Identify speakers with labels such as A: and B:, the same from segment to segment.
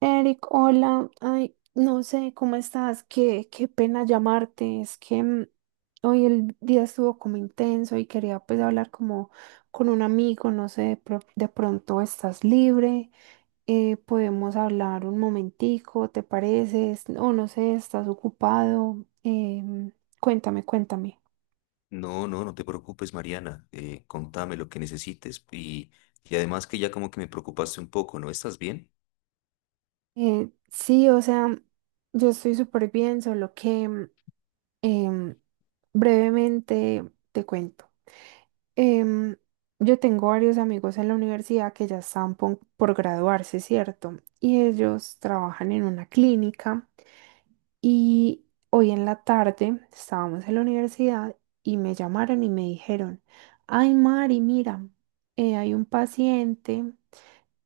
A: Eric, hola. Ay, no sé cómo estás. Qué pena llamarte. Es que hoy el día estuvo como intenso y quería pues hablar como con un amigo. No sé, de, de pronto estás libre. ¿Podemos hablar un momentico, te parece? O no sé, estás ocupado. Cuéntame, cuéntame.
B: No, no, no te preocupes, Mariana. Contame lo que necesites. Y además que ya como que me preocupaste un poco, ¿no? ¿Estás bien?
A: Sí, o sea, yo estoy súper bien, solo que em, brevemente te cuento. Em, yo tengo varios amigos en la universidad que ya están por, graduarse, ¿cierto? Y ellos trabajan en una clínica y hoy en la tarde estábamos en la universidad y me llamaron y me dijeron, ay Mari, mira, hay un paciente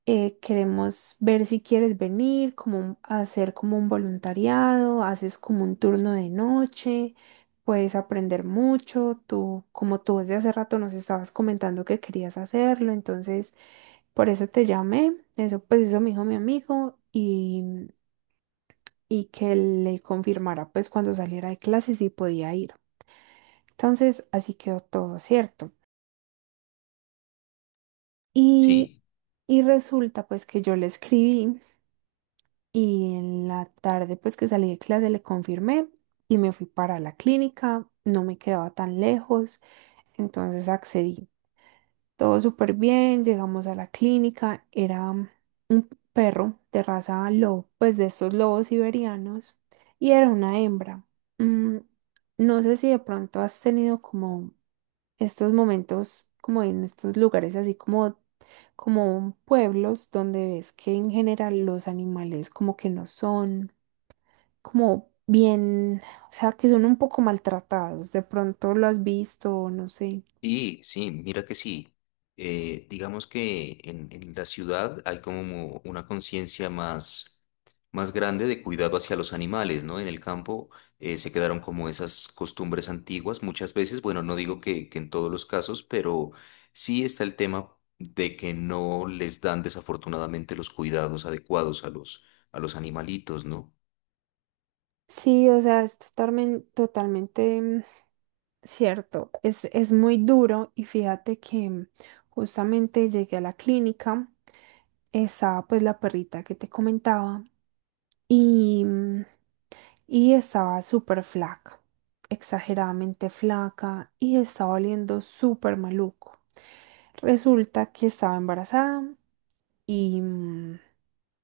A: queremos ver si quieres venir, como hacer como un voluntariado, haces como un turno de noche, puedes aprender mucho, tú, como tú desde hace rato nos estabas comentando que querías hacerlo, entonces por eso te llamé, eso pues eso me dijo mi amigo y que le confirmara pues cuando saliera de clase si podía ir. Entonces así quedó todo, ¿cierto? Y,
B: Sí.
A: y resulta pues que yo le escribí. Y en la tarde, pues que salí de clase, le confirmé y me fui para la clínica. No me quedaba tan lejos, entonces accedí. Todo súper bien, llegamos a la clínica. Era un perro de raza lobo, pues de estos lobos siberianos, y era una hembra. Mm, no sé si de pronto has tenido como estos momentos, como en estos lugares, así como como pueblos donde ves que en general los animales como que no son como bien, o sea, que son un poco maltratados. De pronto lo has visto, no sé.
B: Sí, sí, mira que sí. Digamos que en la ciudad hay como una conciencia más, más grande de cuidado hacia los animales, ¿no? En el campo se quedaron como esas costumbres antiguas muchas veces. Bueno, no digo que en todos los casos, pero sí está el tema de que no les dan desafortunadamente los cuidados adecuados a los animalitos, ¿no?
A: Sí, o sea, es totalmente, totalmente cierto. Es muy duro y fíjate que justamente llegué a la clínica, estaba pues la perrita que te comentaba y, y estaba súper flaca, exageradamente flaca y estaba oliendo súper maluco. Resulta que estaba embarazada y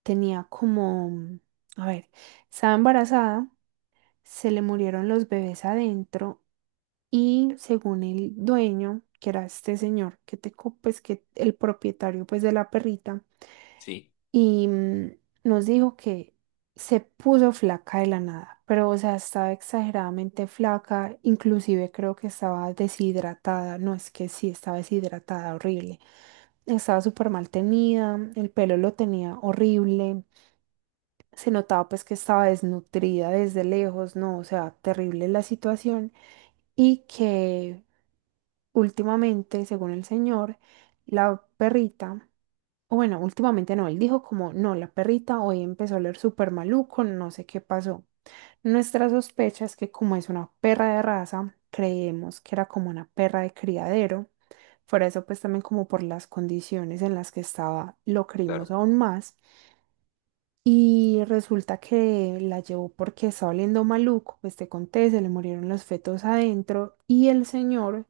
A: tenía como, a ver, estaba embarazada, se le murieron los bebés adentro y según el dueño, que era este señor, que te, pues que el propietario pues de la perrita,
B: Sí,
A: y nos dijo que se puso flaca de la nada, pero o sea, estaba exageradamente flaca, inclusive creo que estaba deshidratada, no es que sí, estaba deshidratada, horrible, estaba súper mal tenida, el pelo lo tenía horrible, se notaba pues que estaba desnutrida desde lejos, ¿no? O sea, terrible la situación y que últimamente, según el señor, la perrita, o bueno, últimamente no, él dijo como, no, la perrita hoy empezó a oler súper maluco, no sé qué pasó. Nuestra sospecha es que como es una perra de raza, creemos que era como una perra de criadero. Por eso pues también como por las condiciones en las que estaba, lo creímos
B: claro.
A: aún más. Y resulta que la llevó porque estaba oliendo maluco, pues te conté, se le murieron los fetos adentro y el señor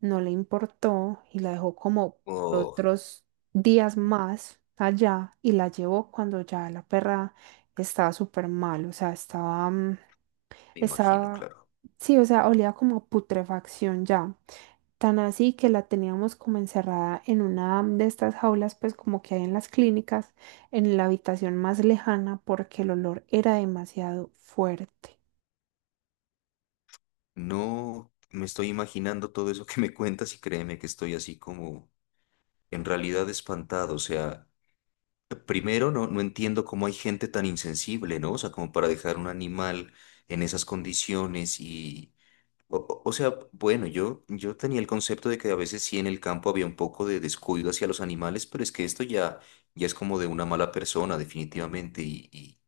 A: no le importó y la dejó como por
B: Oh,
A: otros días más allá y la llevó cuando ya la perra estaba súper mal, o sea, estaba,
B: me imagino,
A: estaba,
B: claro.
A: sí, o sea, olía como a putrefacción ya. Tan así que la teníamos como encerrada en una de estas jaulas, pues como que hay en las clínicas, en la habitación más lejana, porque el olor era demasiado fuerte.
B: No, me estoy imaginando todo eso que me cuentas y créeme que estoy así como en realidad espantado. O sea, primero no, no entiendo cómo hay gente tan insensible, ¿no? O sea, como para dejar un animal en esas condiciones y... O sea, bueno, yo tenía el concepto de que a veces sí en el campo había un poco de descuido hacia los animales, pero es que esto ya, ya es como de una mala persona, definitivamente.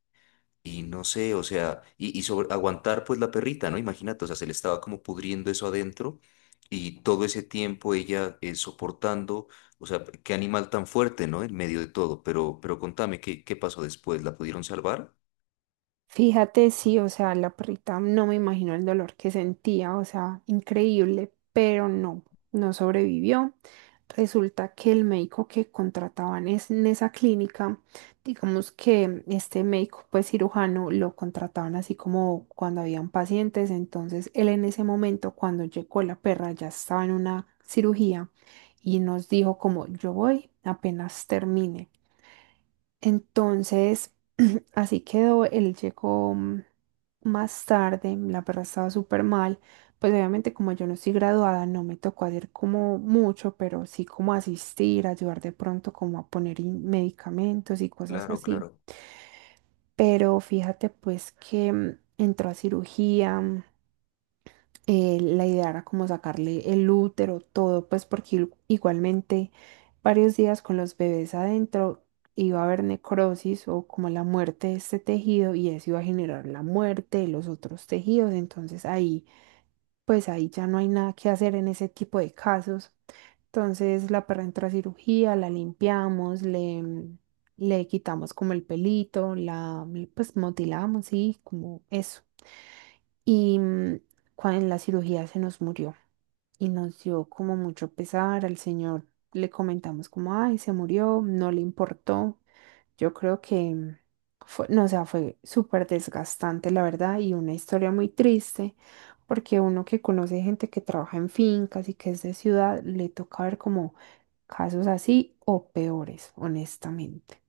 B: Y no sé, o sea, y sobre, aguantar pues la perrita, ¿no? Imagínate, o sea, se le estaba como pudriendo eso adentro y todo ese tiempo ella soportando, o sea, qué animal tan fuerte, ¿no? En medio de todo, pero contame, ¿qué, qué pasó después? ¿La pudieron salvar?
A: Fíjate, sí, o sea, la perrita no me imagino el dolor que sentía, o sea, increíble, pero no, no sobrevivió. Resulta que el médico que contrataban es, en esa clínica, digamos que este médico, pues cirujano, lo contrataban así como cuando habían pacientes, entonces él en ese momento, cuando llegó la perra, ya estaba en una cirugía y nos dijo como, yo voy apenas termine. Entonces, así quedó, él llegó más tarde, la perra estaba súper mal, pues obviamente como yo no estoy graduada, no me tocó hacer como mucho, pero sí como asistir, ayudar de pronto como a poner medicamentos y cosas
B: Claro,
A: así.
B: claro.
A: Pero fíjate pues que entró a cirugía, la idea era como sacarle el útero, todo, pues porque igualmente varios días con los bebés adentro iba a haber necrosis o como la muerte de este tejido y eso iba a generar la muerte de los otros tejidos. Entonces ahí, pues ahí ya no hay nada que hacer en ese tipo de casos. Entonces la perra entra a cirugía, la limpiamos, le, le quitamos como el pelito, la pues motilamos, sí, como eso. Y en la cirugía se nos murió y nos dio como mucho pesar al señor. Le comentamos como, ay, se murió, no le importó. Yo creo que fue, no, o sea, fue súper desgastante, la verdad, y una historia muy triste, porque uno que conoce gente que trabaja en fincas y que es de ciudad, le toca ver como casos así o peores, honestamente.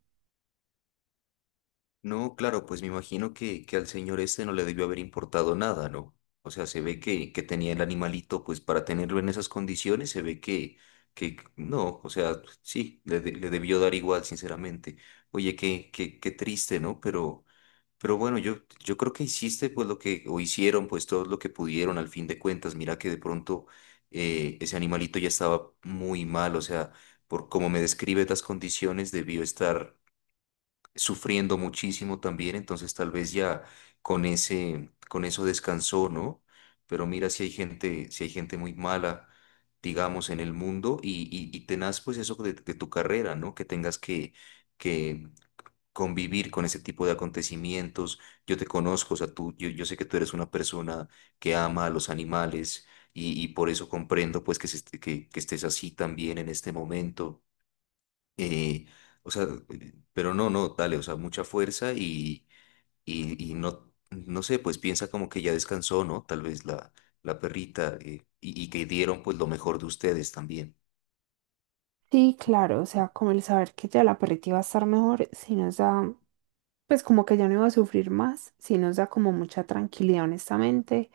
B: No, claro, pues me imagino que al señor este no le debió haber importado nada, ¿no? O sea, se ve que tenía el animalito, pues para tenerlo en esas condiciones, se ve que no, o sea, sí, le, de- le debió dar igual, sinceramente. Oye, qué, qué, qué triste, ¿no? Pero bueno, yo creo que hiciste pues lo que, o hicieron pues todo lo que pudieron al fin de cuentas. Mira que de pronto ese animalito ya estaba muy mal, o sea, por como me describe las condiciones, debió estar sufriendo muchísimo también, entonces tal vez ya con ese, con eso descansó, ¿no? Pero mira si hay gente, si hay gente muy mala, digamos, en el mundo y tenaz pues eso de tu carrera, ¿no? Que tengas que convivir con ese tipo de acontecimientos. Yo te conozco, o sea, tú, yo sé que tú eres una persona que ama a los animales y por eso comprendo pues que, que estés así también en este momento. Eh, o sea, pero no, no, dale, o sea, mucha fuerza y no, no sé, pues piensa como que ya descansó, ¿no? Tal vez la, la perrita y que dieron pues lo mejor de ustedes también.
A: Sí, claro, o sea, como el saber que ya la perrita iba a estar mejor, sí nos da pues como que ya no iba a sufrir más, sí nos da como mucha tranquilidad, honestamente,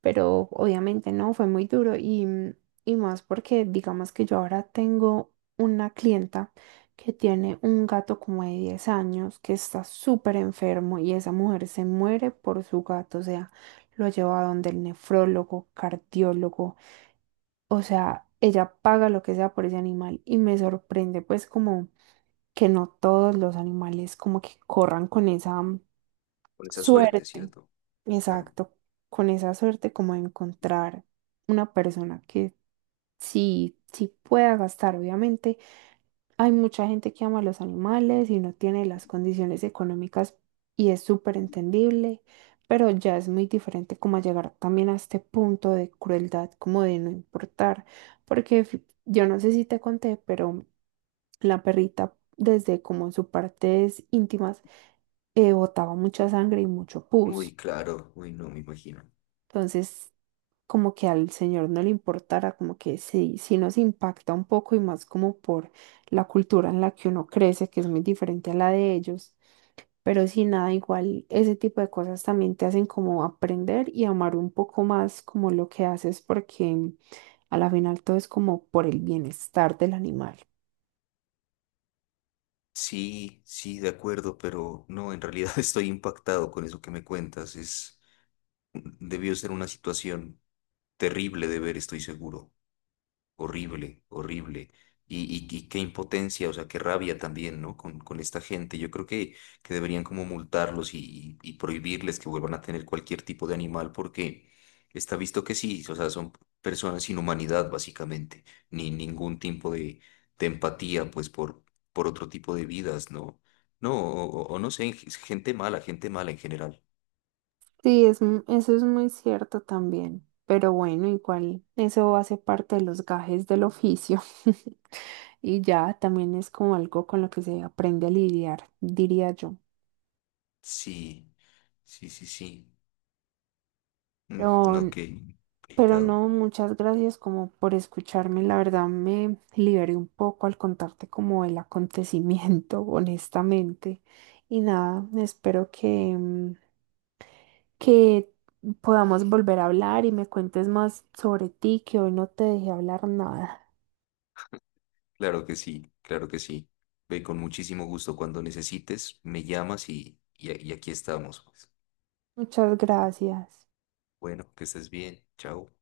A: pero obviamente no, fue muy duro y, y más porque digamos que yo ahora tengo una clienta que tiene un gato como de 10 años que está súper enfermo y esa mujer se muere por su gato, o sea, lo lleva a donde el nefrólogo, cardiólogo, o sea, ella paga lo que sea por ese animal y me sorprende pues como que no todos los animales como que corran con esa
B: Con esa suerte,
A: Suerte,
B: ¿cierto? Claro.
A: exacto. Con esa suerte como de encontrar una persona que sí, sí pueda gastar. Obviamente hay mucha gente que ama a los animales y no tiene las condiciones económicas y es súper entendible, pero ya es muy diferente como llegar también a este punto de crueldad, como de no importar, porque yo no sé si te conté, pero la perrita desde como sus partes íntimas botaba mucha sangre y mucho
B: Uy,
A: pus.
B: claro, uy, no, me imagino.
A: Entonces como que al señor no le importara, como que sí, sí nos impacta un poco y más como por la cultura en la que uno crece, que es muy diferente a la de ellos. Pero sin nada, igual ese tipo de cosas también te hacen como aprender y amar un poco más como lo que haces porque a la final todo es como por el bienestar del animal.
B: Sí, sí, de acuerdo, pero no, en realidad estoy impactado con eso que me cuentas. Es, debió ser una situación terrible de ver, estoy seguro. Horrible, horrible. Y, y qué impotencia, o sea, qué rabia también, ¿no? Con esta gente. Yo creo que deberían como multarlos y, y prohibirles que vuelvan a tener cualquier tipo de animal porque está visto que sí, o sea, son personas sin humanidad, básicamente. Ni ningún tipo de empatía, pues, por otro tipo de vidas, ¿no? No, o no sé, gente mala en general.
A: Sí, es, eso es muy cierto también, pero bueno, igual eso hace parte de los gajes del oficio y ya también es como algo con lo que se aprende a lidiar, diría yo.
B: Sí, sí, sí, sí.
A: Pero,
B: No, qué
A: pero
B: complicado.
A: no, muchas gracias como por escucharme, la verdad me liberé un poco al contarte como el acontecimiento, honestamente, y nada, espero que... que podamos volver a hablar y me cuentes más sobre ti, que hoy no te dejé hablar nada.
B: Claro que sí, claro que sí. Ve con muchísimo gusto cuando necesites, me llamas y aquí estamos. Pues.
A: Muchas gracias.
B: Bueno, que estés bien. Chao.